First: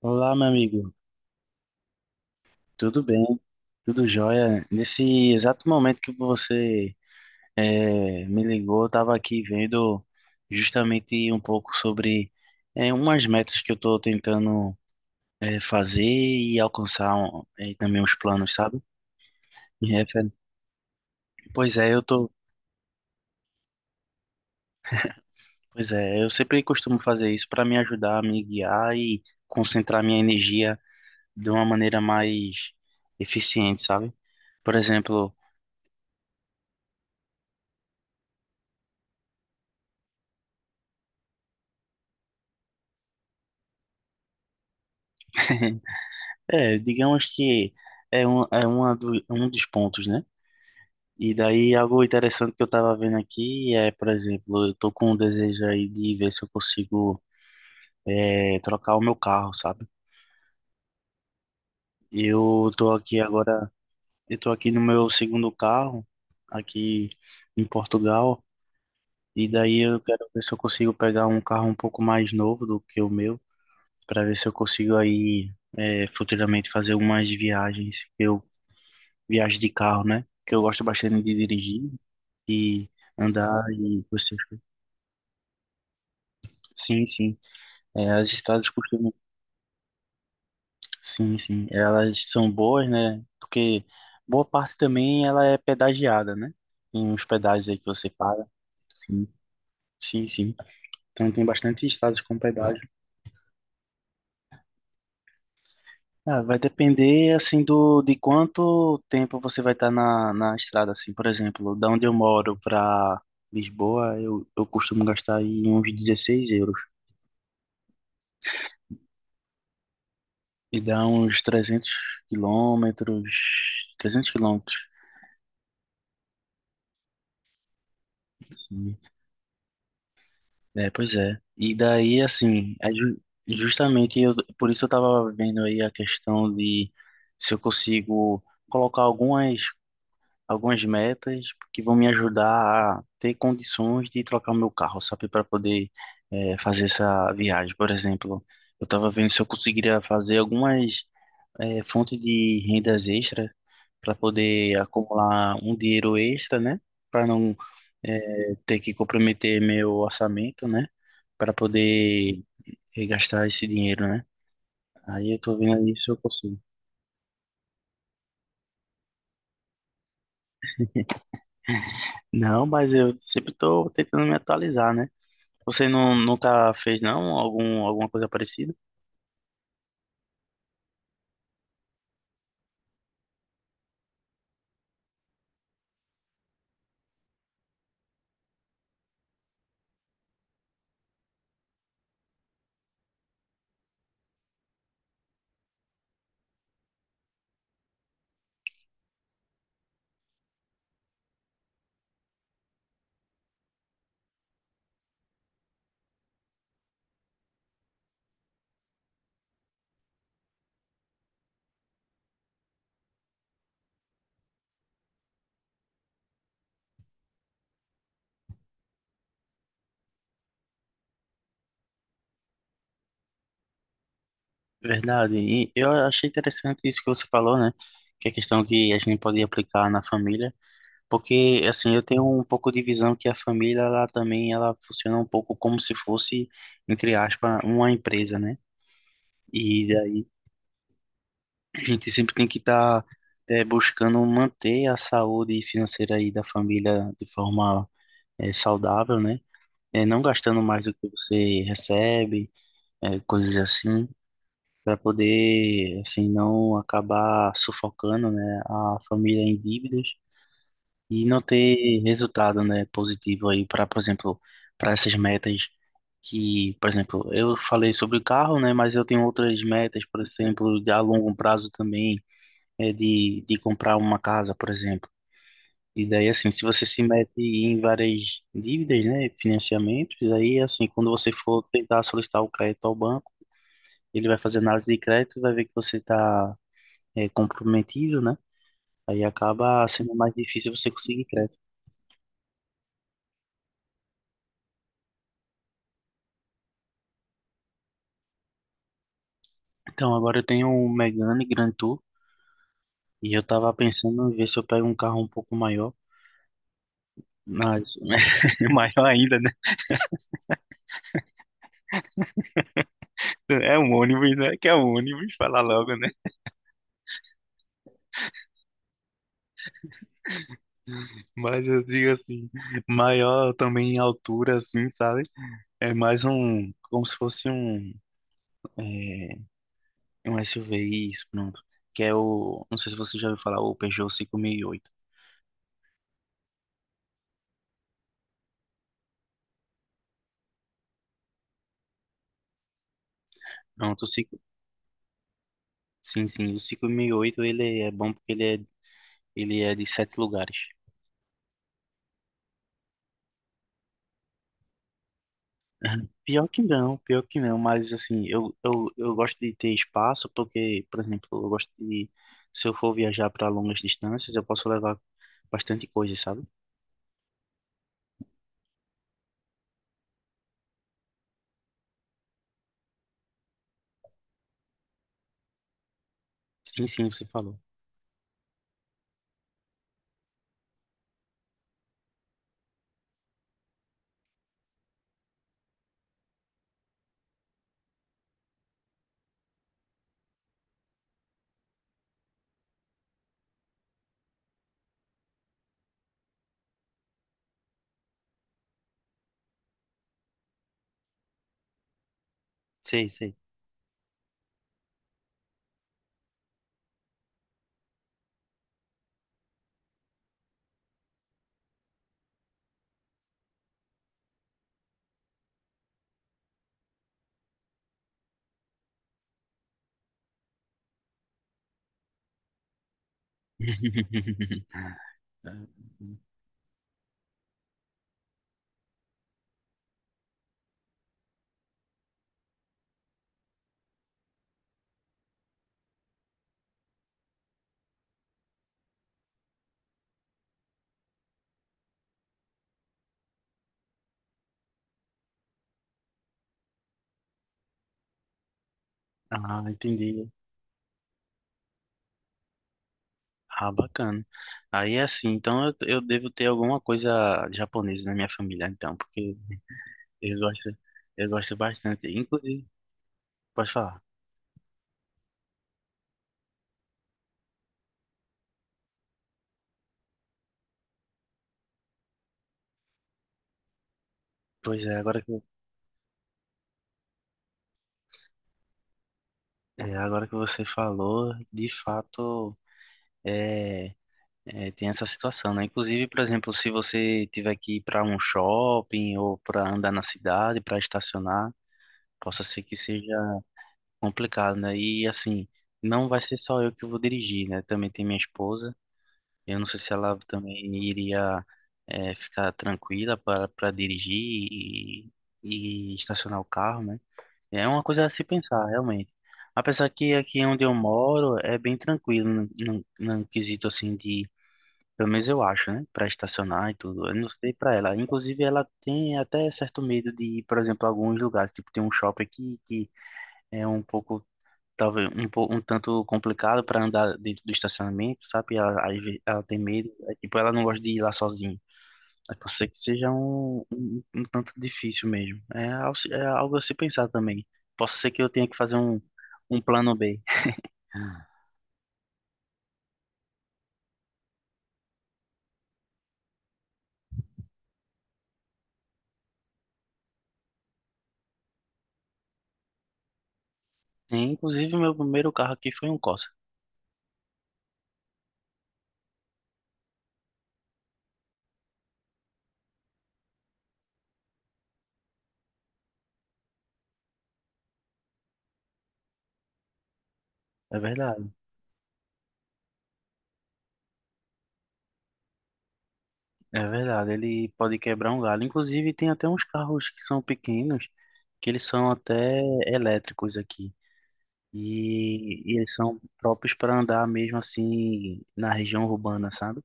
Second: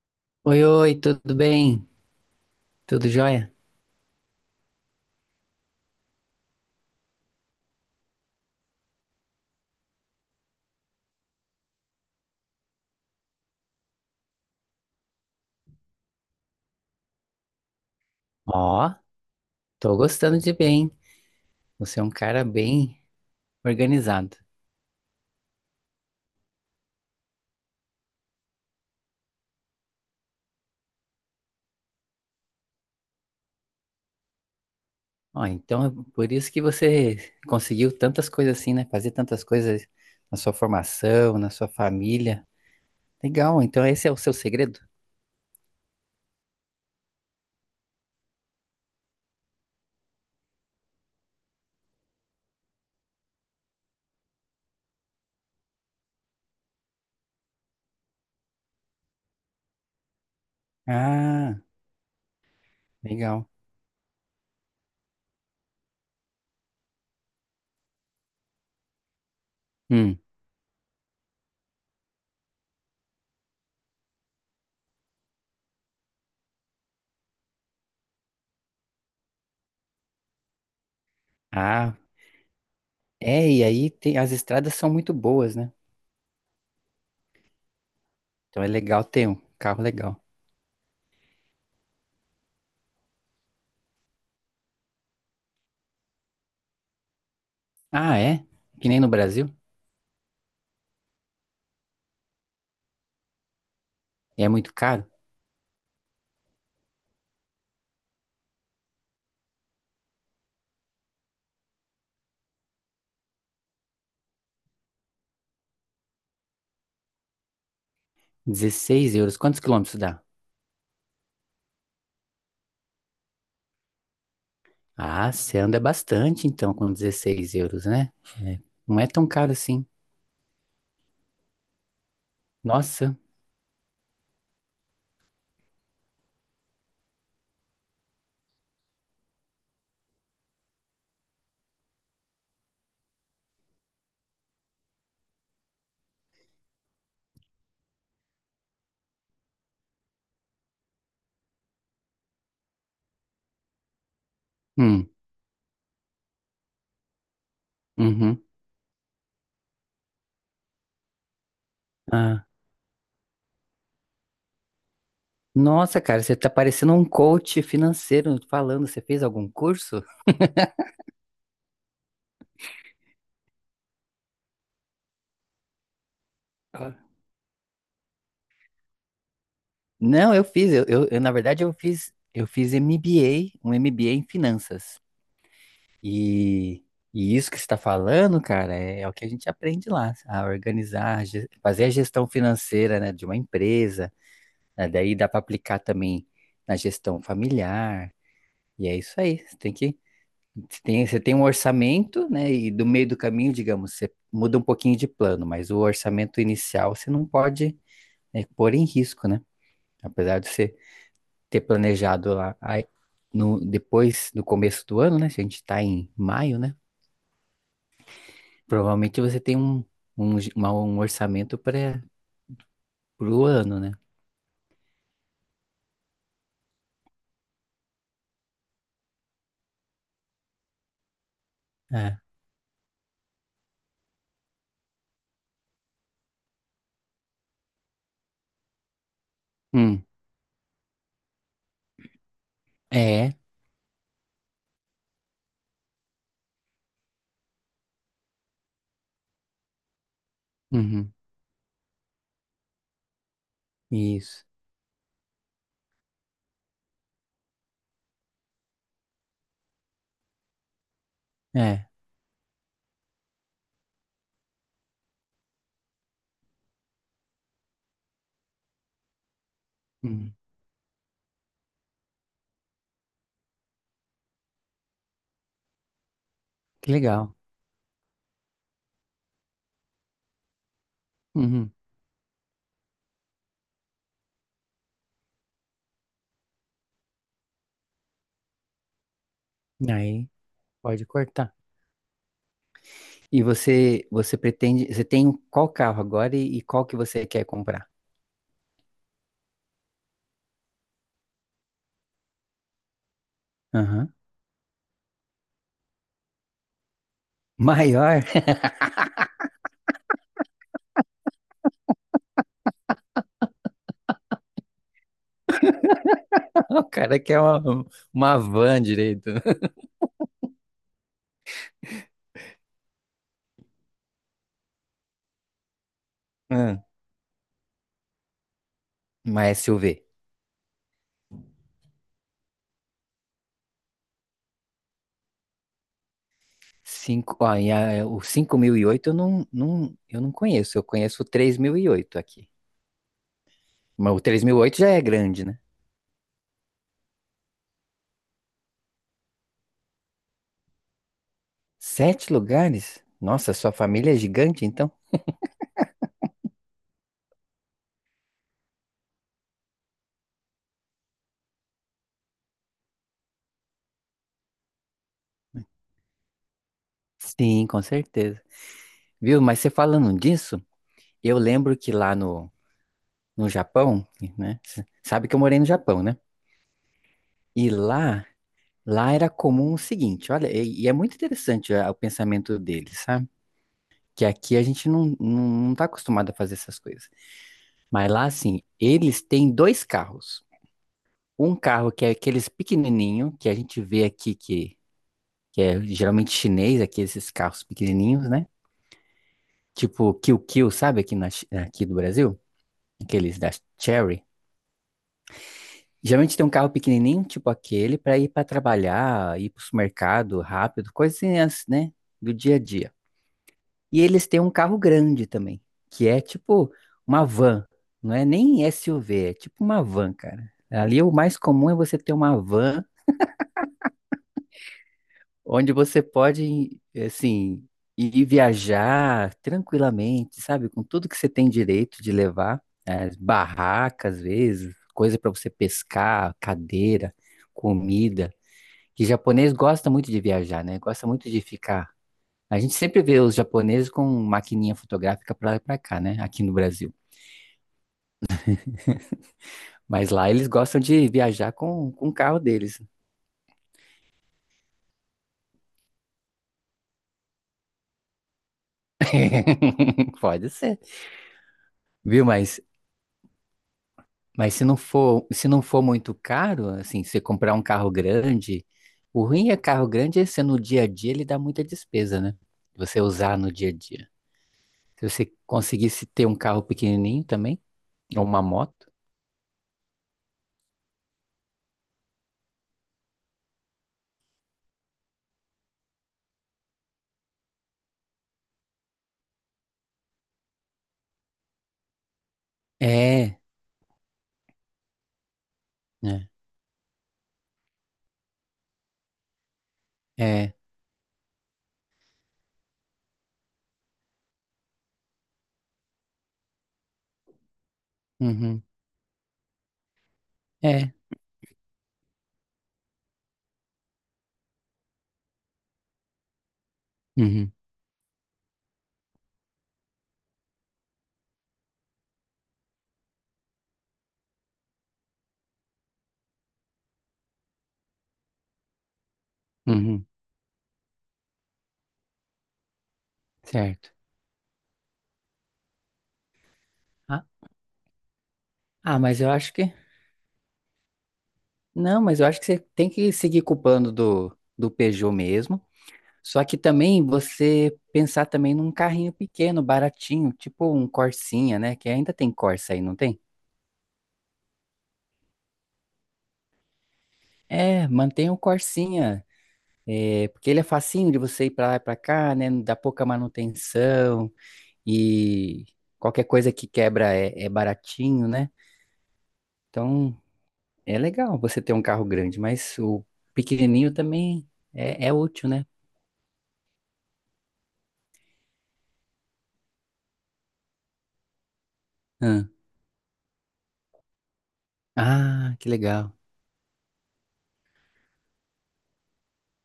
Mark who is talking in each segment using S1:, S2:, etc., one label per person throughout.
S1: Olá, meu
S2: Oi,
S1: amigo.
S2: oi, tudo bem?
S1: Tudo
S2: Tudo
S1: bem?
S2: jóia?
S1: Tudo jóia? Nesse exato momento que você me ligou, eu estava aqui vendo justamente um pouco sobre umas metas que eu estou tentando fazer e alcançar e também os planos, sabe?
S2: Ó,
S1: E
S2: tô
S1: refer-
S2: gostando de bem.
S1: Pois é,
S2: Você é
S1: eu
S2: um
S1: tô,
S2: cara bem organizado.
S1: pois é, eu sempre costumo fazer isso para me ajudar a me guiar e concentrar minha energia de uma maneira mais eficiente, sabe? Por exemplo,
S2: Ó, então é por isso que você conseguiu tantas coisas assim, né? Fazer tantas coisas na sua formação, na sua família. Legal, então esse é o seu segredo?
S1: é, digamos que é é um dos pontos, né? E daí algo interessante que eu tava vendo aqui é, por exemplo, eu tô com um desejo aí de ver se eu consigo trocar o meu carro, sabe?
S2: Ah,
S1: Eu tô aqui
S2: legal.
S1: agora, eu tô aqui no meu segundo carro, aqui em Portugal, e daí eu
S2: Hum.
S1: quero ver se eu consigo pegar um carro um pouco mais novo do que o meu, para ver se eu consigo aí futuramente fazer umas viagens que eu viagem de carro, né? Que eu gosto bastante de dirigir
S2: Ah.
S1: e
S2: É,
S1: andar
S2: e aí
S1: e
S2: tem, as
S1: você.
S2: estradas são muito boas, né?
S1: Sim, sim. É, as
S2: Então é
S1: estradas
S2: legal
S1: costumam.
S2: ter um carro legal.
S1: Sim, sim. Elas são boas, né? Porque boa parte também ela é pedagiada, né? Tem uns pedágios aí que você
S2: Ah,
S1: paga.
S2: é? Que nem no
S1: Sim,
S2: Brasil?
S1: sim, sim. Então tem bastante estradas com pedágio.
S2: É muito caro?
S1: Ah, vai depender assim do de quanto tempo você vai estar na, na estrada, assim, por exemplo, da onde eu moro para Lisboa, eu costumo gastar aí uns 16 euros.
S2: 16 euros. Quantos quilômetros dá?
S1: E dá uns 300 quilômetros, 300 quilômetros.
S2: Ah, você anda bastante então com 16 euros, né? É,
S1: Sim.
S2: não é tão caro assim.
S1: É, pois é. E daí, assim,
S2: Nossa.
S1: justamente eu, por isso eu tava vendo aí a questão de se eu consigo colocar algumas, algumas metas que vão me ajudar a ter condições de trocar o meu carro, sabe, para poder fazer essa viagem. Por exemplo, eu tava vendo se eu conseguiria fazer algumas fonte de rendas extra para poder
S2: Hum.
S1: acumular um dinheiro extra, né? Para não
S2: Uhum.
S1: ter que comprometer meu orçamento, né? Para poder
S2: Ah,
S1: gastar esse dinheiro, né? Aí eu tô vendo
S2: nossa,
S1: isso, eu
S2: cara, você tá
S1: consigo.
S2: parecendo um coach financeiro falando. Você fez algum curso?
S1: Não, mas eu sempre tô tentando me atualizar, né? Você não, nunca
S2: Ah.
S1: fez, não, algum, alguma coisa parecida?
S2: Não, eu fiz. Eu, na verdade, eu fiz MBA, um MBA em finanças. E, e isso que você está falando, cara, é o que a gente aprende lá, a organizar, fazer a gestão financeira, né, de uma empresa. Né? Daí dá para aplicar também na gestão familiar. E é isso aí. Você tem que. Você tem um orçamento, né? E do meio do caminho, digamos, você muda um pouquinho de plano, mas o orçamento inicial você não pode, né, pôr em risco, né? Apesar de você ter planejado lá aí, no, depois, no começo do ano, né? Se a gente está em maio, né? Provavelmente você tem um orçamento para o ano, né?
S1: Verdade. E eu achei interessante isso que você falou, né? Que é a questão que a gente pode aplicar na família. Porque, assim, eu
S2: É.
S1: tenho um pouco de visão que a família, ela também, ela funciona um pouco como se fosse, entre aspas, uma empresa, né? E
S2: Hum.
S1: daí a gente sempre tem que estar
S2: É.
S1: buscando manter a saúde financeira aí da família de forma saudável, né? Não gastando mais do que
S2: Uhum.
S1: você recebe, coisas assim,
S2: Isso.
S1: para poder, assim, não acabar sufocando, né, a família em dívidas e não
S2: É.
S1: ter resultado, né, positivo aí para, por exemplo, para essas metas que, por exemplo, eu falei sobre o carro, né, mas eu tenho outras metas, por
S2: Uhum.
S1: exemplo, de a longo prazo também, é de comprar uma casa, por exemplo. E daí, assim, se você
S2: Que
S1: se mete
S2: legal.
S1: em várias dívidas, né, financiamentos, aí, assim, quando você for
S2: Uhum.
S1: tentar solicitar o crédito ao banco, ele vai fazer análise de crédito, e vai ver que você está comprometido, né? Aí acaba sendo
S2: Aí
S1: mais difícil você
S2: pode
S1: conseguir
S2: cortar.
S1: crédito.
S2: E você pretende, você tem qual carro agora e qual que você quer comprar?
S1: Então, agora eu tenho um Megane Grand Tour e eu tava
S2: Aham.
S1: pensando em ver se eu pego um carro um pouco maior, mas
S2: Maior?
S1: maior ainda, né? É um ônibus, né? Que é um ônibus, falar logo, né?
S2: O cara quer uma van direito.
S1: Mas eu digo assim, maior também em altura, assim, sabe? É mais um,
S2: Hum.
S1: como se fosse um, é,
S2: Uma SUV.
S1: um SUV, isso, pronto. Que é o, não sei se você já ouviu falar, o Peugeot 5008.
S2: Ó, o 5008 eu não, não, eu não conheço, eu conheço o 3008 aqui.
S1: Pronto, o
S2: Mas o
S1: 5,
S2: 3008 já é grande, né?
S1: sim, sim, o 5008 ele é bom porque ele é de 7 lugares.
S2: Sete lugares? Nossa, sua família é gigante, então?
S1: Pior que não, mas assim, eu gosto de ter espaço porque, por exemplo, eu gosto de, se eu for viajar para longas distâncias, eu posso levar bastante coisa, sabe?
S2: Sim, com certeza. Viu? Mas você falando disso, eu lembro que lá no Japão, né? Sabe que eu morei no Japão, né?
S1: Sim, sim, você falou.
S2: E lá era comum o seguinte, olha, e é muito interessante o pensamento deles, sabe? Que aqui a gente não tá acostumado a fazer essas coisas. Mas lá, assim, eles têm 2 carros. Um carro que é aqueles pequenininho, que a gente vê aqui que é geralmente chinês, aqui esses carros pequenininhos, né? Tipo Kill Kill, sabe? Aqui do Brasil,
S1: Sei, sei.
S2: aqueles da Cherry. Geralmente tem um carro pequenininho, tipo aquele, para ir para trabalhar, ir para o supermercado rápido, coisinhas, né? Do dia a dia. E eles têm um carro grande também, que é tipo uma van. Não é nem SUV, é tipo uma van, cara. Ali o mais comum é você ter uma van onde você pode, assim, ir viajar tranquilamente, sabe? Com tudo que você tem direito de levar, né? Barracas, às vezes, coisa para você pescar, cadeira, comida. Que japonês gosta muito de viajar, né? Gosta muito de ficar. A gente sempre vê os japoneses com maquininha fotográfica pra lá e pra cá, né? Aqui no Brasil.
S1: Ah,
S2: Mas
S1: entendi.
S2: lá eles gostam de viajar com o carro deles.
S1: Ah, bacana. Aí é assim, então eu devo ter alguma coisa japonesa na minha família, então, porque eu
S2: Pode
S1: gosto,
S2: ser.
S1: eu gosto bastante.
S2: Viu? Mas,
S1: Inclusive, pode falar.
S2: mas se não for muito caro, assim, você comprar um carro grande, o ruim é carro grande é ser no dia a dia ele dá muita despesa, né? Você usar no dia a dia.
S1: Pois
S2: Se você conseguisse ter um carro pequenininho também, ou uma moto.
S1: é, agora que você falou, de fato, é é, tem essa situação, né? Inclusive, por exemplo, se você tiver que ir para um shopping ou para andar na cidade, para estacionar, possa ser que seja
S2: É,
S1: complicado, né? E assim, não vai
S2: né?
S1: ser só eu que vou dirigir, né? Também tem minha esposa. Eu não sei se ela
S2: É.
S1: também iria ficar tranquila para dirigir e, e estacionar o carro, né? É uma coisa a se
S2: Uhum,
S1: pensar, realmente. Apesar que aqui onde eu
S2: é.
S1: moro é bem tranquilo, no quesito assim de pelo menos eu acho, né? Pra estacionar e tudo. Eu não sei
S2: Uhum,
S1: pra ela. Inclusive, ela tem até certo medo de ir, por exemplo, a alguns lugares. Tipo, tem um shopping aqui que é um pouco, talvez, um tanto complicado pra andar dentro do estacionamento, sabe? Ela, ela tem medo.
S2: uhum,
S1: É, tipo, ela não gosta de ir lá sozinha. A não ser que seja
S2: certo.
S1: um tanto difícil mesmo. É, ao é algo a se pensar
S2: Ah,
S1: também. Posso ser que eu tenha que fazer
S2: ah, mas eu acho
S1: um
S2: que.
S1: plano B.
S2: Não, mas eu acho que você tem que seguir com o plano do Peugeot mesmo. Só que também você pensar também num carrinho pequeno, baratinho, tipo um Corsinha, né? Que ainda tem Corsa aí, não tem?
S1: Inclusive, meu primeiro carro aqui foi um Corsa.
S2: É, mantém o Corsinha, é, porque ele é facinho de você ir pra lá e pra cá, né? Dá pouca manutenção e qualquer coisa que quebra é baratinho, né? Então
S1: É
S2: é
S1: verdade.
S2: legal você ter um carro grande, mas o pequenininho também é útil, né?
S1: É verdade, ele pode quebrar um galho. Inclusive, tem até uns carros que são pequenos, que eles são até
S2: Ah,
S1: elétricos aqui.
S2: ah,
S1: E
S2: que
S1: eles são
S2: legal.
S1: próprios para andar mesmo assim na região urbana, sabe?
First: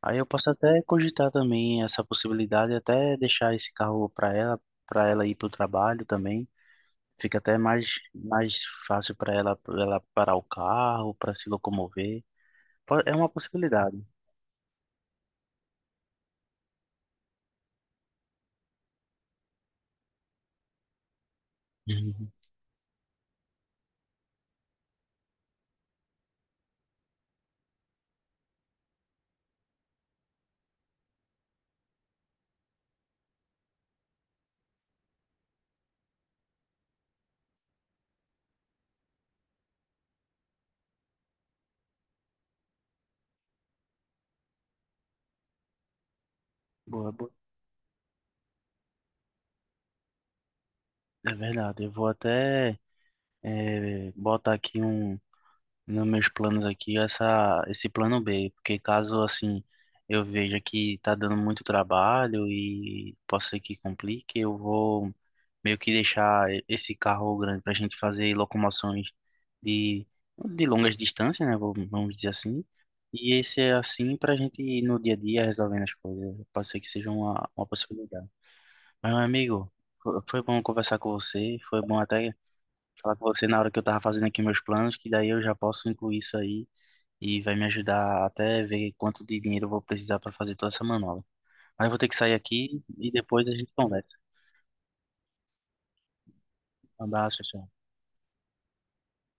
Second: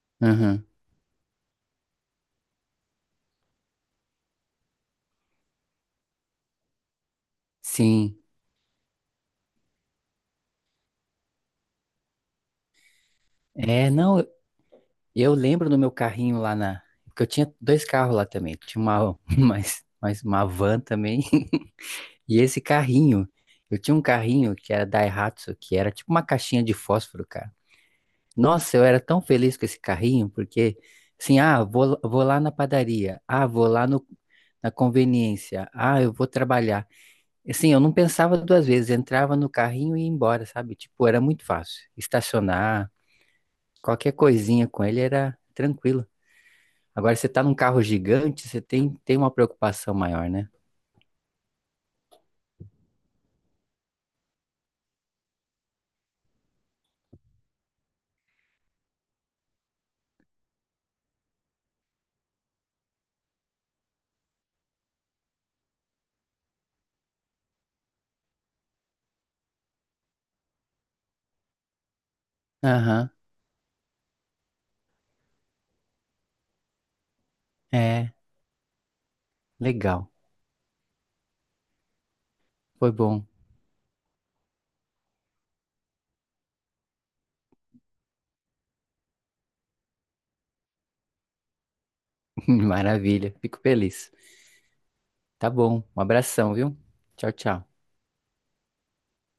S1: Aí eu posso até cogitar também essa possibilidade, até deixar esse carro para ela ir para o trabalho também. Fica até mais,
S2: Sim,
S1: mais fácil para ela, pra ela parar o carro, para se locomover. É uma
S2: é,
S1: possibilidade.
S2: não, eu lembro do meu carrinho lá porque eu tinha 2 carros lá também, tinha uma, mais uma van também,
S1: Uhum.
S2: e esse carrinho, eu tinha um carrinho que era Daihatsu, que era tipo uma caixinha de fósforo, cara. Nossa, eu era tão feliz com esse carrinho, porque, assim, ah, vou lá na padaria, ah, vou lá no, na conveniência, ah, eu vou trabalhar. Assim, eu não pensava duas vezes, entrava no carrinho e ia embora, sabe? Tipo, era muito fácil, estacionar. Qualquer coisinha com ele era tranquilo.
S1: Boa,
S2: Agora você
S1: boa.
S2: tá num carro gigante, você tem uma preocupação maior, né?
S1: É verdade, eu vou até botar aqui nos meus planos aqui essa esse plano B, porque caso assim eu veja que tá dando muito trabalho e possa ser que complique, eu vou meio que deixar esse carro grande para a gente fazer locomoções de de longas distâncias, né? Vamos dizer assim.
S2: Aham,
S1: E esse é assim para a gente ir no dia a dia resolvendo as coisas. Pode ser que seja uma
S2: é,
S1: possibilidade. Mas, meu amigo,
S2: legal.
S1: foi bom conversar com você. Foi bom até
S2: Foi
S1: falar
S2: bom.
S1: com você na hora que eu tava fazendo aqui meus planos, que daí eu já posso incluir isso aí e vai me ajudar até ver quanto de dinheiro eu vou precisar para fazer toda essa manobra. Mas eu vou ter que sair aqui e
S2: Maravilha,
S1: depois a
S2: fico
S1: gente conversa.
S2: feliz. Tá bom, um abração, viu?
S1: Um
S2: Tchau,
S1: abraço, tchau.
S2: tchau.